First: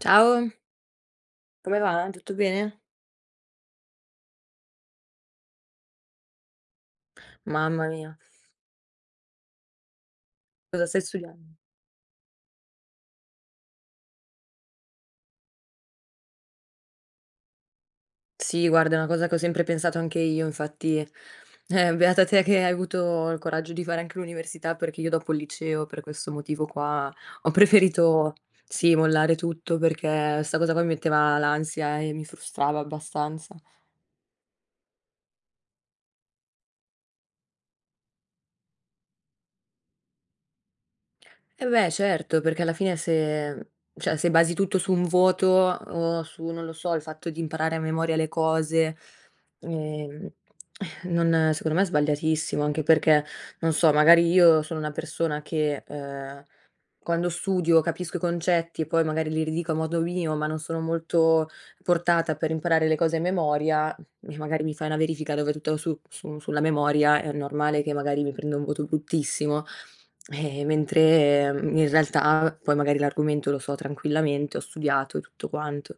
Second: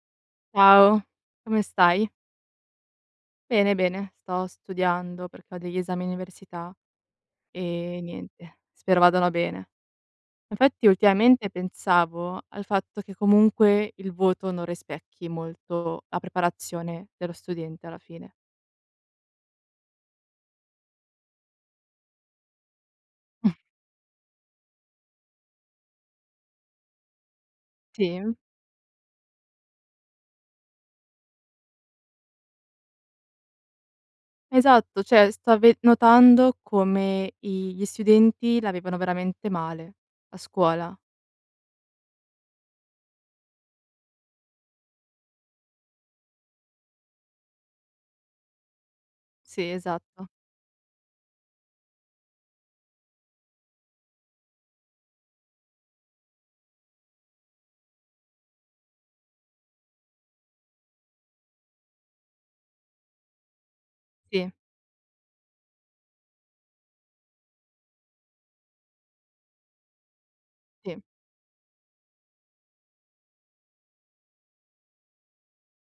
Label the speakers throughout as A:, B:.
A: Ciao.
B: Ciao! Come
A: Come va?
B: stai?
A: Tutto bene?
B: Bene, bene sto studiando, perché ho degli esami università,
A: Mamma
B: ehm,
A: mia.
B: niente spero vadano bene.
A: Cosa
B: Infatti,
A: stai
B: ultimamente
A: studian
B: pensavo al fatto che comunque il voto non rispecchi molto la preparazione dello studente, alla fine.
A: Sì guarda è una cosa che ho sempre pensato anche io, infatti, eh, beata te che hai avuto il coraggio di fare anche l'università, perché io dopo il liceo, per questo motivo qua ho
B: Sì?
A: preferito sì, mollare tutto, perché sta cosa qua mi metteva l'ansia e mi frustrava abbastanza.
B: Esatto cioè sto ve notando come i gli studenti la vivono veramente male la scuola.
A: Eh beh certo, perché alla fine se cioè se basi tutto su un voto o su, non lo so, il fatto di imparare a memoria le cose,
B: Sì
A: ehm,
B: esatto.
A: non secondo me è sbagliatissimo anche perché, non so magari io sono una persona che, ehm, quando studio capisco i concetti e poi magari li ridico a modo mio, ma non sono molto portata per imparare le cose a memoria, e
B: Sì.
A: magari mi fai una verifica dove tutto su su sulla memoria, è normale che magari mi prendo un voto bruttissimo, ehm,
B: Sì.
A: mentre in realtà poi magari l'argomento lo so tranquillamente, ho studiato e tutto quanto.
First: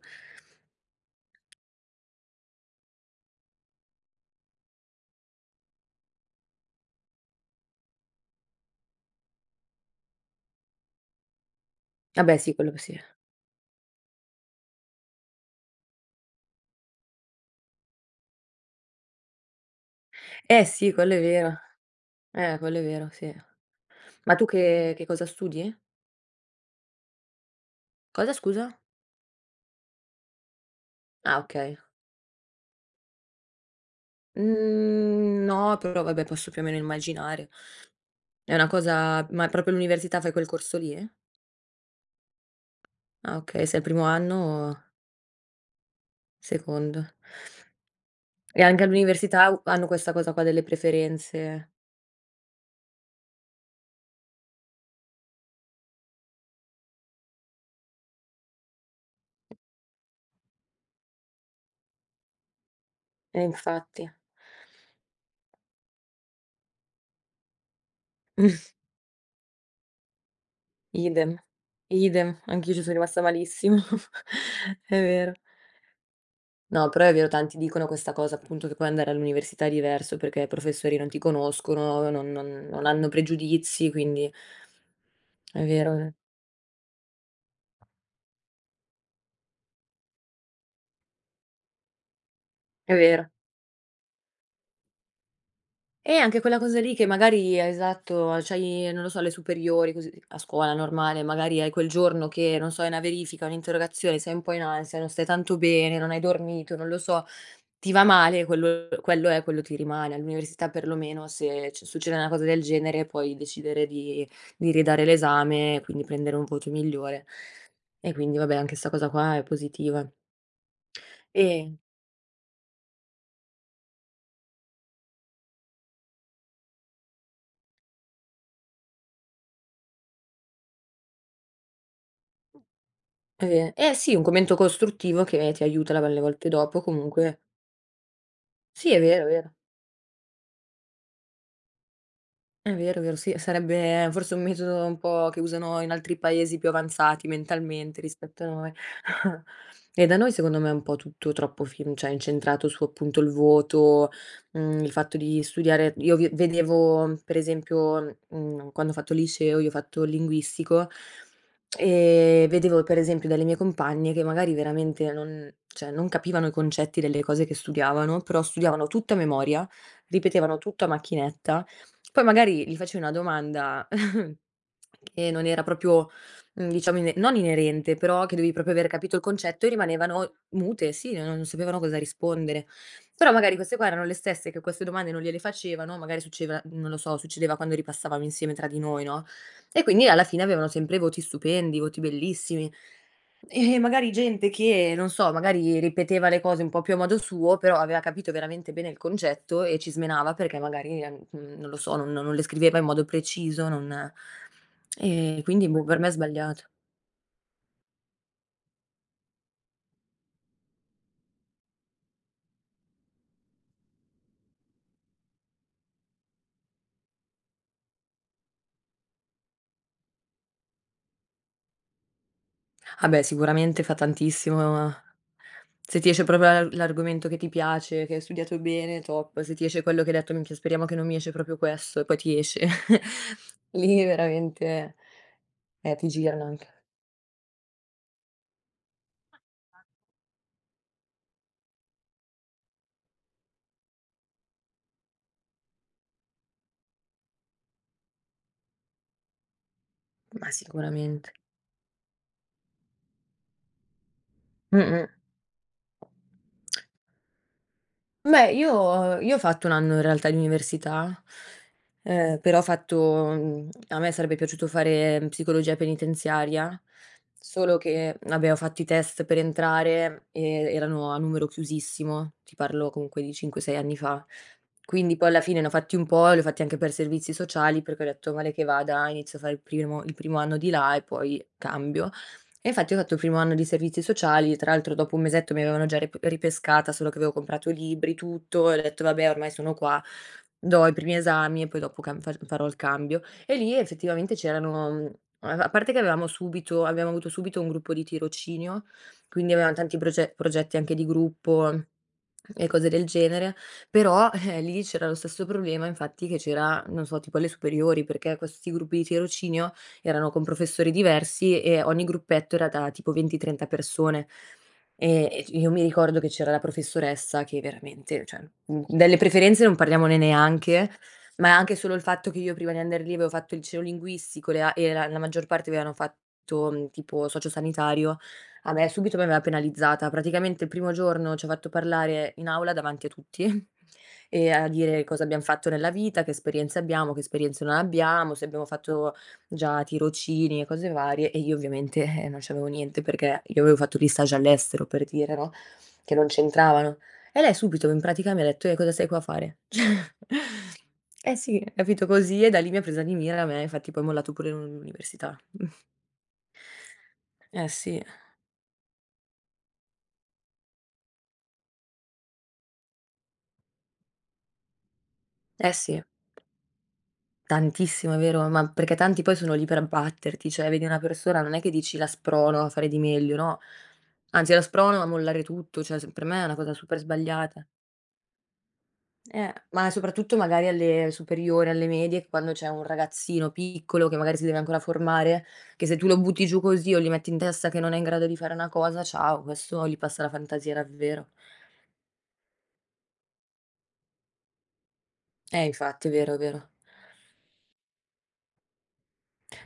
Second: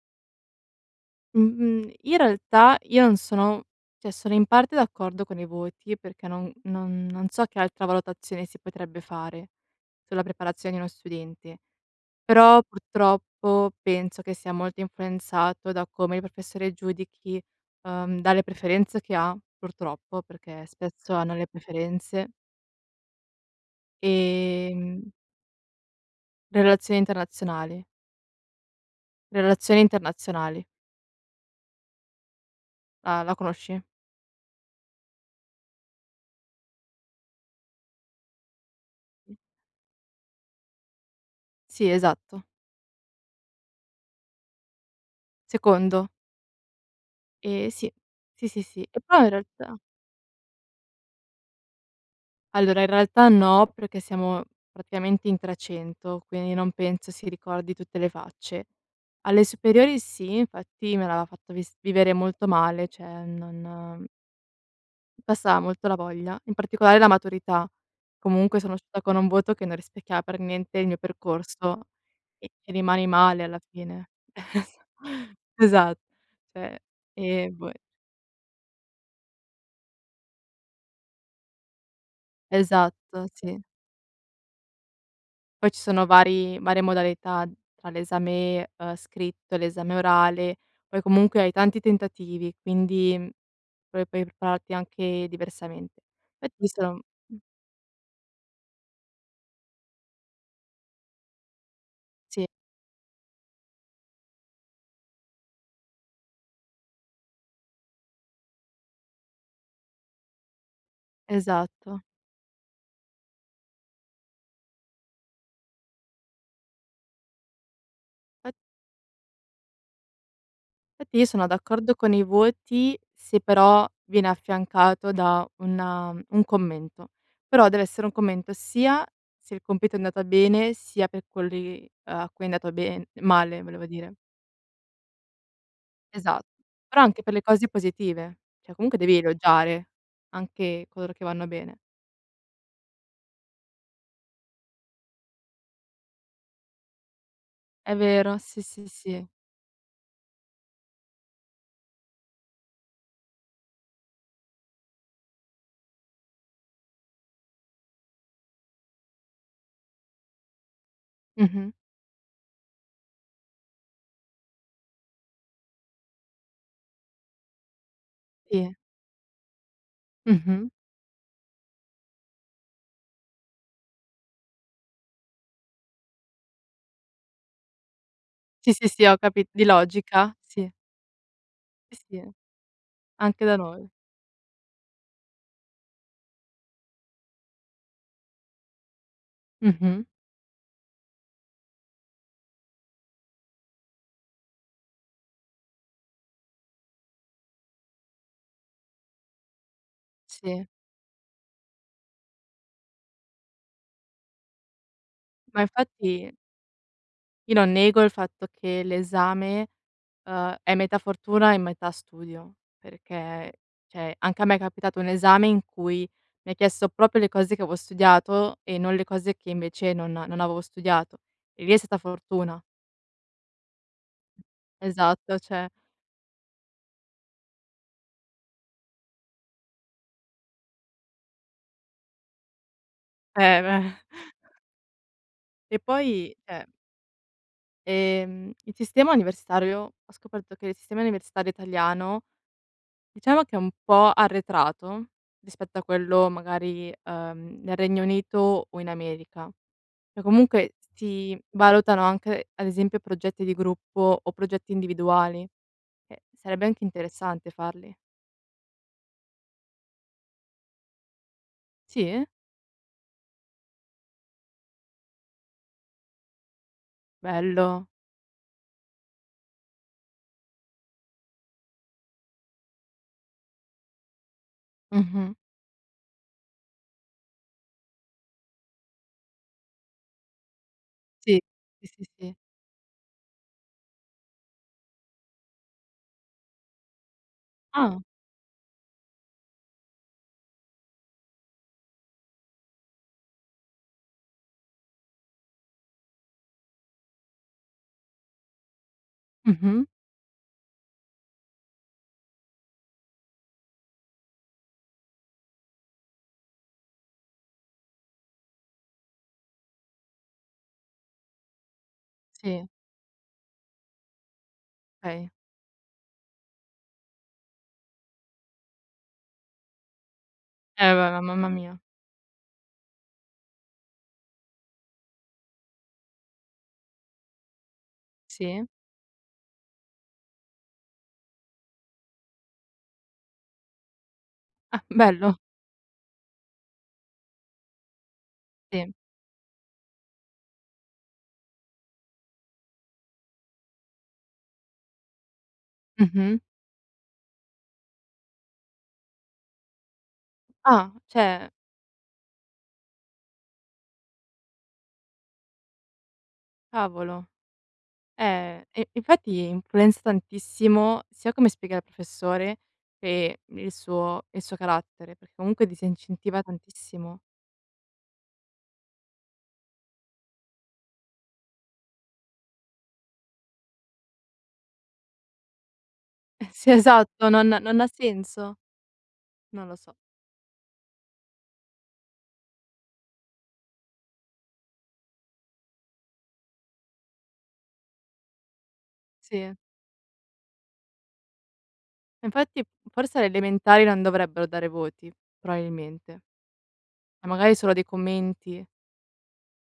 B: Mhmm, mhmm, in realtà io non sono cioè sono in parte d'accordo con i voti, perché non non non so che altra valutazione si potrebbe fare sulla preparazione di uno studente.
A: Vabbè sì,
B: Però
A: quello possibile.
B: purtroppo penso che sia molto influenzato da come il professore giudichi uhm, dalle preferenze che ha, purtroppo, perché
A: Eh sì, quello
B: spesso
A: è
B: hanno le
A: vero.
B: preferenze.
A: Eh quello è vero. Sì. Ma tu che che
B: Ehm
A: cosa studi?
B: Relazioni internazionali.
A: Cosa scusa?
B: Relazioni internazionali.
A: Ah okay.
B: Ah la conosci?
A: Mhmm, no, però vabbè posso più o meno immaginare. È una cosa ma proprio l'università, fai quel corso lì?
B: Sì, esatto.
A: Ah okay, sei al primo anno o
B: Secondo.
A: Secondo.
B: Ehm sì, sì,
A: E
B: sì, sì.
A: anche
B: E poi in
A: all'università u
B: realtà
A: hanno questa cosa qua delle preferenze?
B: Allora, in realtà no, perché siamo praticamente in 300 quindi non penso si ricordi tutte le facce. Alle superiori sì, infatti me l'aveva fatto vis vivere molto male, cioè
A: Eh
B: non
A: infatti.
B: passava molto la voglia, in particolare la maturità. Comunque sono uscita con un voto che non rispecchiava per niente il mio
A: Idem.
B: percorso
A: Idem,
B: e ci
A: anch'io ci so
B: rimani
A: rimasta
B: male alla
A: malissimo
B: fine. Esa
A: è vero.
B: esat Cioè
A: No però è vero,
B: ehm,
A: tanti
B: boh e
A: dicono questa cosa, appunto che poi andare all'università è diverso, perché i professori non ti conoscono, non non non hanno
B: Esatto, sì.
A: pregiudizi, quindi È
B: Poi ci
A: vero, è
B: sono
A: ve
B: vari varie modalità tra l'esame, uhm, scritto e l'esame orale, poi comunque hai tanti tentativi
A: È
B: quindi
A: vero.
B: pro puoi prepararti anche diversamente.
A: Eh anche quella
B: Infatti io
A: cosa lì
B: sono
A: che
B: mh.
A: magari è esatto c'hai non lo so, le superiori, così a scuola normale, magari hai quel giorno
B: Sì.
A: che non so, hai una verifica, un'interrogazione, sei un po' in ansia, non stai tanto bene, non hai dormito, non lo so. Ti va male quel quello è, quello ti rimane. All'università, perlomeno, se
B: Esatto.
A: succede una cosa del genere, puoi decidere di di ridare l'esame, quindi prendere un voto migliore e quindi,
B: Fat
A: vabbè, anche sta cosa qua è positiva.
B: Infatti io sono
A: E
B: d'accordo con i voti, se però viene affiancato da un, uhm, un commento. Però dev'essere un commento sia se il compito è andata bene, sia per quelli a cui è andato ben
A: È
B: male
A: ve
B: volevo
A: eh sì
B: dire.
A: un commento costruttivo che ti aiuta la va le
B: Esa
A: volte dopo,
B: però anche per
A: comunque.
B: le cose positive. Cioè
A: Sì
B: comunque
A: è
B: devi
A: vero, vero.
B: elogiare anche coloro che vanno bene.
A: È vero, vero. Sì sarebbe forse un metodo un po' che usano in altri paesi più avanzati
B: È
A: mentalmente,
B: vero.
A: rispetto a
B: Sì,
A: noi
B: sì, sì.
A: e da noi, secondo me, è un po' tutto troppo fim cioè incentrato su, appunto, il voto, mhmm, il fatto di studiare; io vi vedevo, per esempio, mhmm, quando ho fatto liceo, io ho fatto il linguistico,
B: Mh-mh.
A: ehm, vedevo per esempio dalle mie compagne che magari veramente non cioè non capivano i concetti delle cose che studiavano, però
B: Sì.
A: studiavano tutto a memoria, ripetevano
B: Mh-mh.
A: tutto a macchinetta, poi magari gli facevi una domanda che non era proprio mhmm, diciamo, ine non inerente, però che dovevi proprio
B: Sì,
A: aver
B: sì, sì,
A: capito
B: ho
A: il
B: capi di
A: concetto e rimanevano
B: logica? Sì.
A: mute, sì non sapevano
B: Sì,
A: cosa
B: sì,
A: rispondere. Però
B: anche
A: magari
B: da
A: queste qua
B: noi.
A: erano le stesse che queste domande non gliele facevano, magari succeva non lo so succedeva quando ripassavamo insieme tra di noi, no. E
B: Mh-mh.
A: quindi alla fine avevano sempre voti stupendi, voti bellissimi. Eh, magari gente che, non so, magari ripeteva le cose un po' più a modo suo, però aveva capito veramente bene il concetto e ci smenava, perché
B: Sì.
A: magari, ehm, non lo so, non non le scriveva in modo preciso non e
B: Ma
A: quindi boh per me è
B: infatti
A: sbagliato.
B: io non nego il fatto che l'esame, uhm, è metà fortuna e metà studio, perché, cioè anche a me è capitato un esame in cui mi ha chiesto proprio le cose che avo studiato e non le cose che invece non non avevo studiato. E lì è stata fortuna.
A: Ah beh sicuramente fa tantissimo.
B: Esatto cioè
A: Se ti esce proprio l'a l'argomento che ti piace, che hai studiato bene, top se ti esce quello che hai detto: "Minchia speriamo che non mi esce proprio questo." E poi ti esce
B: Eh beh.
A: lì veramente
B: Che
A: eh, ti
B: poi
A: girano
B: cioè
A: anche.
B: ehm, il sistema universitario ho scoperto che il sistema universitario italiano, diciamo che è un po' arretrato, rispetto a quello magari, uhm, nel Regno Unito o in America. Cioè
A: Ma
B: comunque
A: sicuramente.
B: si valutano anche, ad esempio, progetti di gruppo o progetti
A: Mh-mh.
B: individuali, ehm, sarebbe anche interessante farli.
A: Beh io io ho fatto 1 anno in realtà in università,
B: Sì?
A: ehm, però ho fatto mhmm, a me sarebbe piaciuto fare psicologia penitenziaria, solo
B: Bello.
A: che abbiamo fatto i test per entrare, e erano a numero chiusissimo. Ti parlo comunque di 5, 6 anni fa. Quindi poi
B: Mh-mh.
A: alla fine ne ho fatti un po', li ho fatti anche per servizi sociali, perché ho detto: "Male che vada inizio a fare il primo il primo anno di là e
B: Sì,
A: poi
B: sì, sì
A: cambio."
B: sì.
A: E infatti ho fatto il primo anno di servizi sociali, tra l'altro dopo 1 mesetto mi avevano già rip ripescata, solo che avevo comprato
B: Ah.
A: libri, tutto e ho detto: "Vabbè ormai sono qua do i primi esami e poi dopo camb fac farò il cambio." E lì effettivamente c'erano mhmm, uhm a parte che avevamo subito abbiamo avuto subito un gruppo di tirocinio, quindi avevam
B: Mh-mh.
A: tanti proce progetti anche di gruppo e cose del genere, però eh, lì c'era lo stesso problema, infatti che c'era, non so tipo alle superiori, perché questi gruppi di tirocinio erano con professori diversi e ogni gruppetto
B: Sì.
A: era da, tipo, 20-30 persone e
B: Okay.
A: e c io mi ricordo che c'era la professoressa che veramente cioè, mhmm, delle preferenze non parliamone neanche,
B: Eh beh, ma mamma
A: ma anche
B: mia.
A: solo il fatto che io prima di andar lì avevo fatto il liceo linguistico e le a era la maggior parte avevano fatto, tipo socio sanitario,
B: Sì.
A: a me subito mi aveva penalizzata. Praticamente il primo giorno ci ha fatto parlare in aula davanti a tutti e a
B: Ah,
A: dire cosa
B: bello.
A: abbiam fatto nella vita, che esperienze abbiamo, che esperienze non abbiamo, se abbiamo
B: Sì.
A: fatto già tirocini e cose varie. E io ovviamente, eh, non c'avevo niente, perché io avevo fatto gli stage all'estero per dire no, che non
B: Mh-mh.
A: c'entravano. E lei subito in pratica mi detto: "Eh cosa sei qua a fare?" Cioè
B: Ah,
A: eh
B: cioè
A: sì capito, così e da lì mi ha presa di mira a me e infatti poi ho mollato pure l'un l'università.
B: Cavolo,
A: Eh sì.
B: eh, e infatti influenza tantissimo, sia come spiega il professore, che il suo il suo carattere, perché comunque
A: Eh sì.
B: disincentiva tantissimo.
A: Tantissimo vero? Ma perché tanti poi sono lì per abbatterti, cioè vedi una persona, non è che dici: "La sprono a fare di meglio." No anzi: "La sprono a mollare tutto." Cioè s per me è una
B: Sì,
A: cosa super
B: esatto non
A: sbagliata.
B: non ha senso,
A: Eh,
B: non lo
A: ma
B: so.
A: soprattutto magari alle superiori, alle medie. Quando c'è un ragazzino piccolo, che magari si deve ancora formare, che se tu lo butti giù così o gli metti in testa che non è in grado di fare una cosa, ciao,
B: Sì.
A: questo gli passa la fantasia davvero.
B: Infatti forse alle elementari non dovrebbero dare voti,
A: Eh infatti è
B: probabilmente.
A: vero, è vero.
B: E magari solo dei commenti.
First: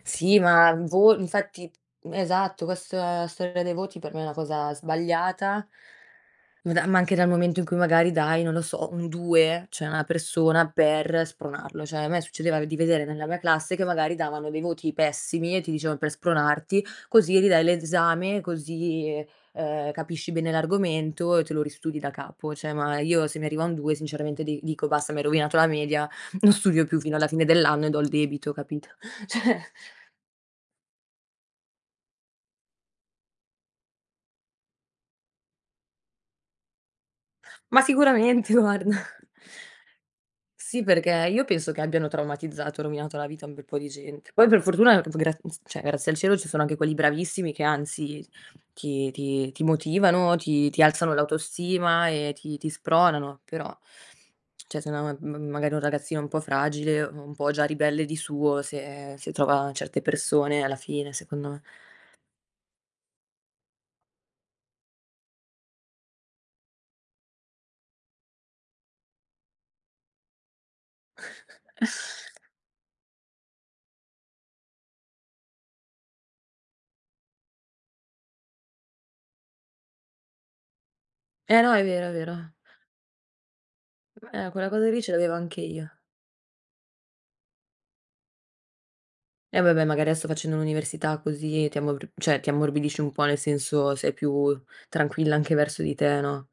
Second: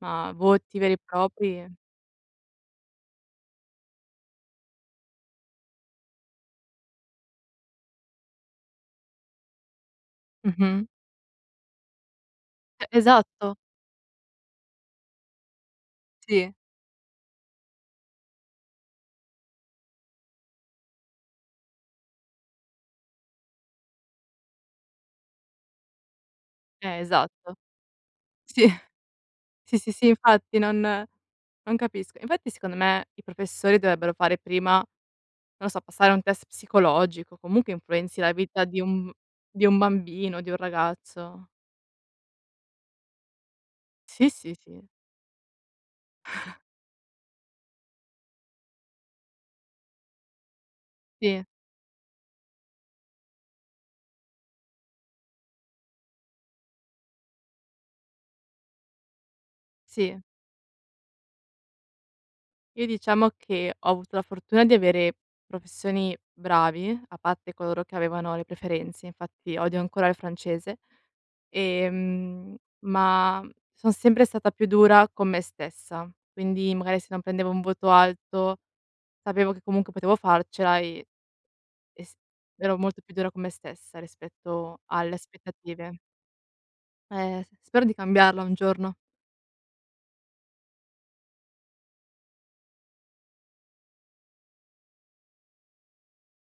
B: Ma
A: Sì ma
B: voti
A: un
B: veri e
A: vo infatti,
B: propri
A: esatto questa storia dei voti per me è una cosa sbagliata ma da ma anche dal momento in cui magari dai, non lo so, un 2 cioè a una persona
B: Mh-mh.
A: per spronarlo. Cioè a me succedeva di
B: E
A: vedere nella mia
B: esatto!
A: classe che magari davano dei voti pessimi e ti dicevan "Per
B: Sì.
A: spronarti, così ridai l'esame, così, uhm, capisci bene l'argomento e te lo ristudi da capo". Cioè ma io se mi arriva un 2 sinceramente di dico basta, mi hai rovinato la media, non studio più
B: Eh,
A: fino alla fine
B: esatto,
A: dell'anno e do il debito
B: sì.
A: capito. Cioè
B: Sì, sì, sì, infatti non non capisco. Infatti secondo me i professori dovrebbero fare prima non lo so, passare un test psicologico, comunque
A: Ma
B: influenzi la
A: sicuramente
B: vita di
A: guarda.
B: un di un bambino, di un
A: Sì perché io
B: ragazzo.
A: penso che abbiano traumatizzato, rovinato la vita a un bel po' di
B: Sì,
A: gente. Poi
B: sì,
A: per
B: sì.
A: fortuna [unintelligible] graz cioè grazie al cielo ci sono anche quelli bravissimi che anzi ti ti ti motivano, ti ti alzano
B: Sì.
A: l'autostima e ti ti spronano. Però cioè se una m magari è un ragazzino un po' fragile, un po' già ribelle di suo se se trova certe
B: Sì.
A: persone, alla fine secondo me
B: Io diciamo che ho avuto la fortuna di avere professori bravi, a parte coloro che avevano le preferenze, infatti odio ancora il francese. Ehm, ma son sempre stata più dura con me stessa, quindi magari se non prendevo un voto alto, sapevo che comunque potevo farcela e
A: Eh no, è
B: e
A: vero, è
B: s
A: vero.
B: ero molto più dura con me stessa,
A: Eh, quella
B: rispetto
A: cosa lì ce
B: alle
A: l'avevo anche io.
B: aspettative. Eh, s spero di cambiarla un giorno.
A: E vabbè magari adesso facendo l'università così, ti ammorb cioè ti ammorbidisci un po', nel senso sei più tranquilla anche verso di te, no?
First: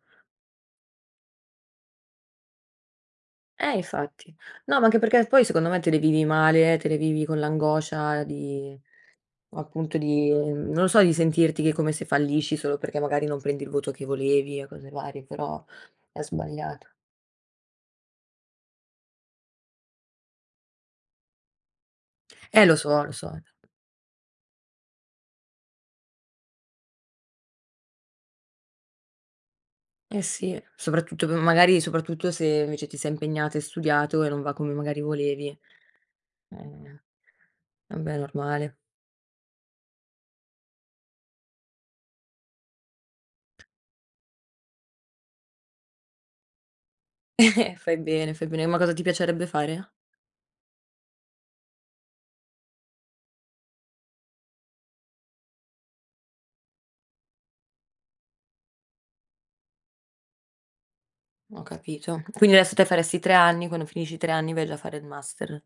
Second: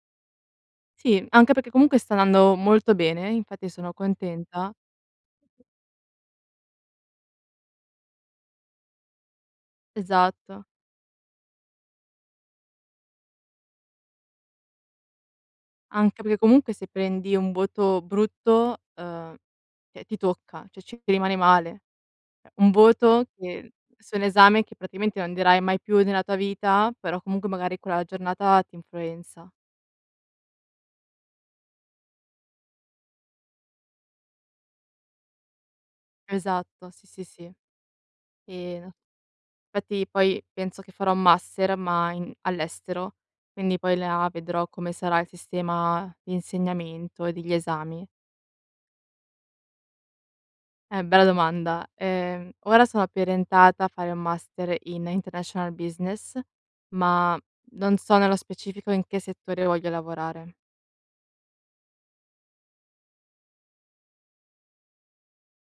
B: Sì, anche perché comunque sta andando molto bene, infatti
A: Eh
B: sono
A: infatti.
B: contenta.
A: No, ma anche perché poi secondo me te le vivi male, te le vivi con l'angoscia di appunto, di
B: Esatto.
A: non lo so, di sentirti che è come se fallisci, solo perché magari non prendi il voto che volevi e cose varie, però è
B: Anche perché comunque se
A: sbagliato.
B: prendi un voto brutto, uhm, cioè ti tocca cioè ci ti rimani male.
A: Eh,
B: Un
A: lo so, lo
B: voto
A: so.
B: che su un esame che praticamente non darai mai più nella tua vita, però comunque magari quella giornata ti influenza.
A: Eh sì, soprattutto dove magari soprattutto se invece ti sei impegnata, hai studiato e non va come magari volevi.
B: Esatto,
A: Ehm,
B: sì, sì, sì.
A: vabbè è normale.
B: Ehm, fatti poi penso che farò master ma in all'estero. Quindi poi là vedrò come sarà il sistema d'insegnamento e degli
A: Fai
B: esami.
A: bene, fai bene, ma cosa ti piacerebbe fare?
B: Eh bella domanda. Ehm, ora sono più orientata a fare un master in International Business, ma non so nello specifico in che settore voglio lavorare.
A: Ho capito. Quindi adesso te faresti 3 anni, quando finisci i 3 anni vai già a fare il master.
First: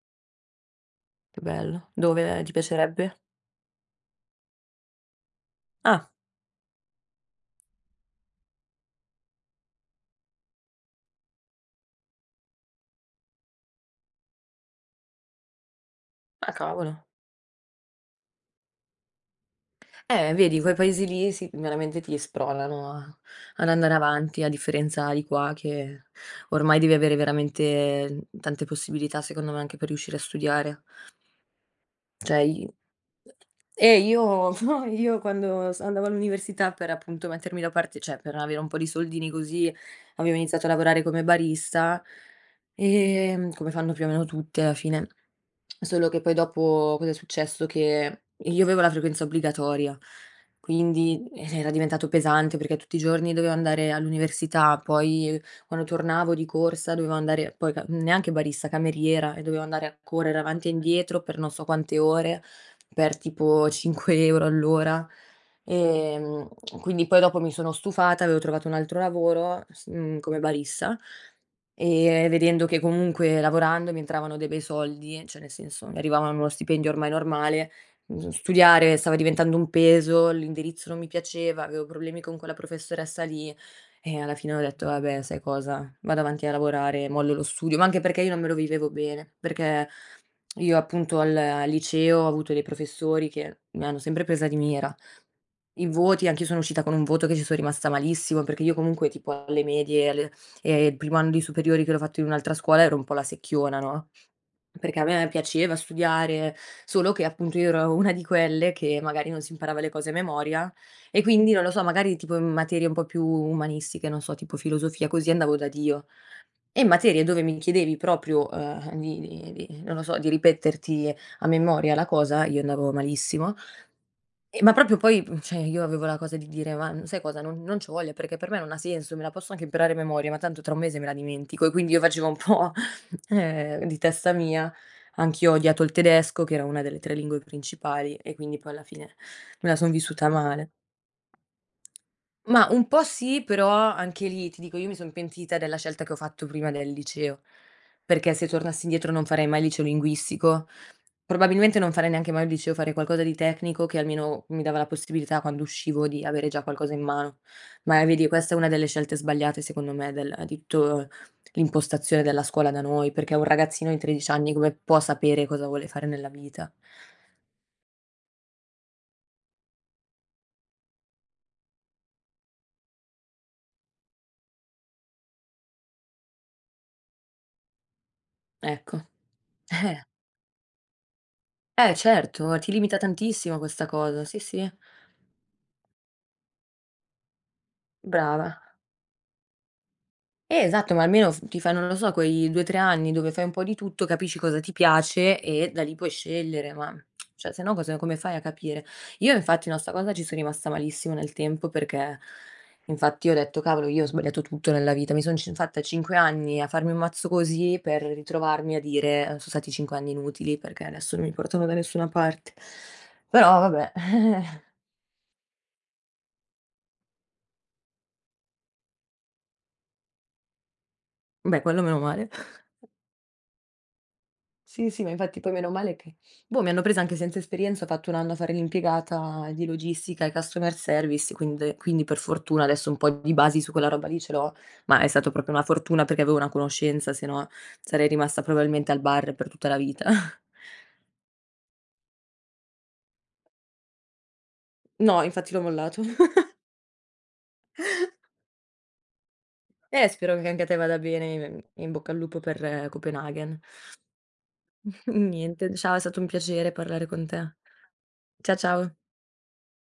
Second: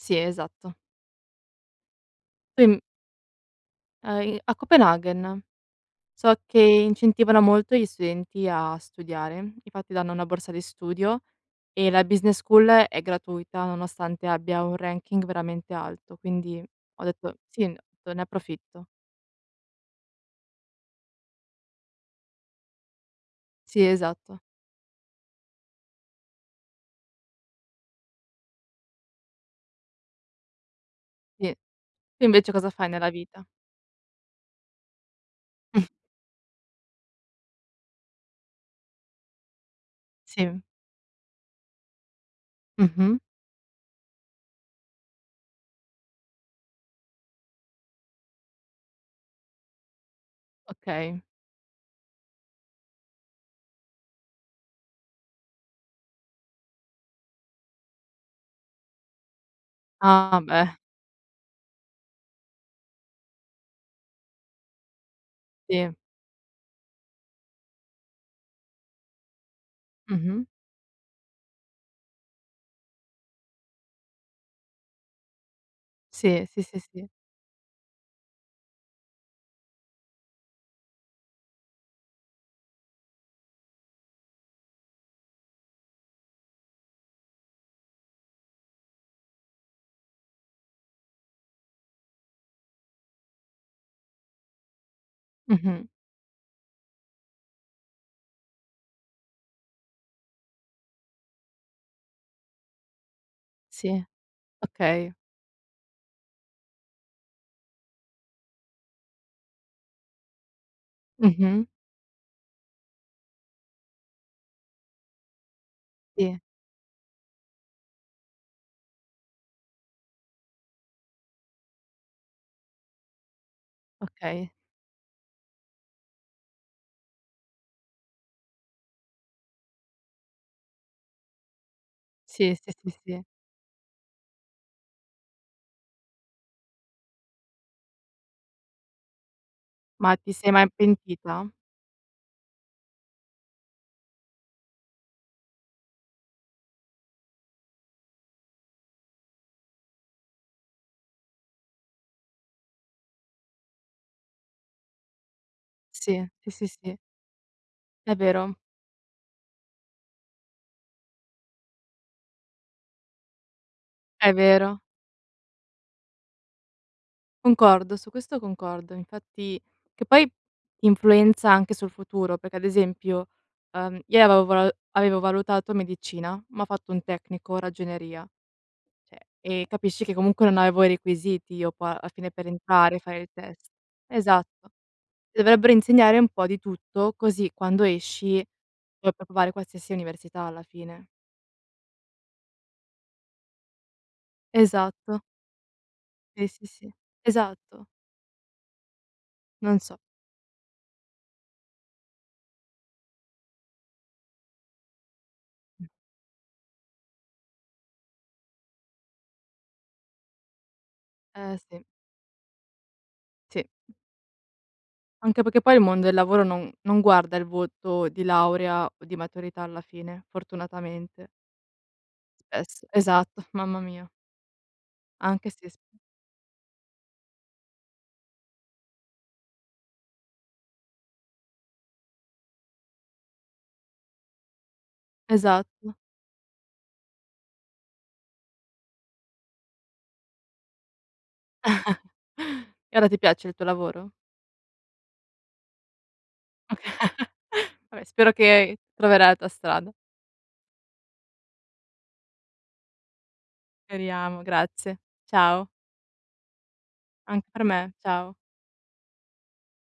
B: Sì esatto.
A: Che bello. Dove ti
B: Poi m
A: piacerebbe?
B: A i a Copenaghen,
A: Ah.
B: so che incentivano molto gli studenti a studiare. Infatti danno una borsa di studio e la business school è gratuita, nonostante abbia un ranking veramente alto,
A: Ah
B: quindi
A: cavolo.
B: ho detto sì, n to "Ne approfitto."
A: Eh vedi quei paesi lì sì c veramente ti spronano a ad
B: Sì
A: andare
B: esatto.
A: avanti a differenza di qua, che ormai devi avere veramente tante possibilità, secondo me, anche per riuscire a studiare.
B: Sì. Tu
A: Cioè
B: invece
A: io
B: cosa fai nella vita?
A: eh io io quando s andavo all'università per appunto mettermi da parte cioè per avere un po' di soldini così, avevo
B: Sì.
A: iniziato a lavorare come barista.
B: Mh-mh.
A: Ehm, come fanno più o meno tutti, alla fine. Solo che poi dopo, cosa è successo, che io avevo la frequenza obbligatoria
B: Okay.
A: quindi, eh, era diventato pesante, perché tutti i giorni dovevo andare all'università, poi quando tornavo di corsa, dovevo andare poi ca neanche barista, cameriera e dovevo andare a correre
B: Ah,
A: avanti e
B: beh.
A: indietro, per non so quante ore, per tipo 5 € all'ora.
B: Sì.
A: Ehm, quindi poi dopo mi sono stufata, avevo trovato un altro lavoro s mhmm, come
B: Mh-mh.
A: barista, ehm, vedendo che comunque lavorando mi entravano dei bei soldi, cioè nel senso, mi arrivava
B: Sì,
A: uno
B: sì, sì,
A: stipendio
B: sì.
A: ormai normale, mhmm, s studiare stava diventando un peso, l'indirizzo non mi piaceva, avevo problemi con quella professoressa lì, eh, alla fine ho detto: "Va beh sai cosa? Vado avanti a lavorare e mollo lo studio". Ma anche perché io non me lo vivevo bene. Perché io appunto al al liceo ho avuto dei professori che mi hanno sempre presa di mira.
B: Mh-mh.
A: I voti anch'io sono uscita con un voto che ci son rimasta malissimo, perché io comunque tipo alle medie e alle e il primo anno di superiori che l'ho fatto in un'altra scuola, ero un po' la secchiona
B: Sì,
A: no. Perché a
B: okay.
A: me piaceva studiare, solo che, appunto, io ero una di quelle che magari non si imparava le cose a memoria e, quindi, non
B: Mh-mh.
A: lo so, magari tipo in materie un po' più umanistiche, non so tipo filosofia così, andavo da Dio,
B: Sì.
A: e in materie dove mi chiedevi proprio, uhm, di di di non lo so, di ripeterti a memoria la cosa, io andavo malissimo.
B: Okay.
A: E ma proprio poi p cioè io avevo la cosa di dire: "Ma sai cosa? Non non c'ho voglia! Perché per me non senso! Me la posso anche imparare a memoria ma tanto tra 1 mese me la dimentico" e quindi io facevo un
B: Sì, sì,
A: po'
B: sì, sì.
A: ehm, di testa mia. Anch'io ho odiato il tedesco che era una delle 3 lingue principali e quindi poi, alla fine, me la son
B: Ma
A: vissuta
B: ti sei mai
A: male.
B: pentita?
A: Mah, un po' sì, però anche lì, ti dico, io mi son pentita della scelta che ho fatto prima del liceo. Perché se tornassi indietro non farei mai il liceo linguistico. Probabilmente non farei neanche mai un liceo, farei qualcosa di tecnico che almeno mi dava la possibilità, quando uscivo, di
B: Sì,
A: avere
B: sì,
A: già
B: sì,
A: qualcosa
B: sì.
A: in mano. Ma, eh,
B: È
A: vedi, questa
B: vero.
A: è una delle scelte sbagliate secondo me del di tutto l'impostazione della scuola da noi, perché un ragazzino di 13
B: È
A: anni come
B: vero.
A: può sapere cosa vuole fare nella vita?
B: Concordo, su questo concordo, infatti che poi influenza anche sul futuro, perché ad esempio, uhm, io avevo vola avevo valutato medicina, ma ho fatto un tecnico, ragioneria.
A: Ecco.
B: Cioè e,
A: Eh.
B: capisci che comunque non avevo i requisiti io
A: Eh
B: qua, alla fine per
A: certo, ti limita
B: entrare, fare il
A: tantissimo
B: test
A: questa cosa, sì,
B: esatto.
A: sì.
B: Dovrebbero insegnare un po' di tutto, così quando esci
A: Brava.
B: puoi provare qualsiasi università alla
A: Eh, esatto, ma
B: fine.
A: almeno f ti fai non lo so quei 2, 3 anni dove fai un po' di tutto, capisci cosa ti
B: Esatto.
A: piace, e da lì puoi
B: Sì, sì,
A: scegliere ma,
B: sì.
A: cioè se no
B: Esatto.
A: cosa come fai a capire. Io infatti no,
B: Non
A: sta
B: so.
A: cosa ci sono rimasta malissimo, nel tempo, perché infatti ho detto: "Cavolo io ho sbagliato tutto nella vita, mi sono cin fatta 5 anni a farmi un mazzo così, per ritrovarmi a dire so stati 5 anni inutili perché adesso non mi
B: Eh
A: portano da
B: sì.
A: nessuna parte." Però
B: Sì.
A: vabbè.
B: Anche perché poi il mondo del lavoro non non guarda il voto di laurea o di maturità alla fine, fortunatamente.
A: Beh, quello meno male.
B: Es esatto, mamma mia.
A: Sì, sì ma infatti
B: Anche
A: poi meno
B: se s
A: male che, boh, mi hanno presa anche senza esperienza, ho fatto un anno a fare l'impiegata di logistica e customer service quinde quindi per fortuna adesso un po' di basi su quella roba lì ce l'ho. Ma è stato proprio una
B: Esatto.
A: fortuna, perché avevo una conoscenza, se no sarei rimasta probabilmente al bar per tutta la vita.
B: E ora ti piace il tuo lavoro?
A: No infatti l'ho mollato.
B: Oka Va beh. Spero che troverai la tua strada.
A: Eh spero che anche te vada bene e, mhmm, e in bocca al lupo per Copenaghen.
B: Speriamo. Grazie. Ciao.
A: Niente, ciao è stato un piacere parlare con
B: Anche
A: te.
B: per me, ciao.
A: Cia ciao.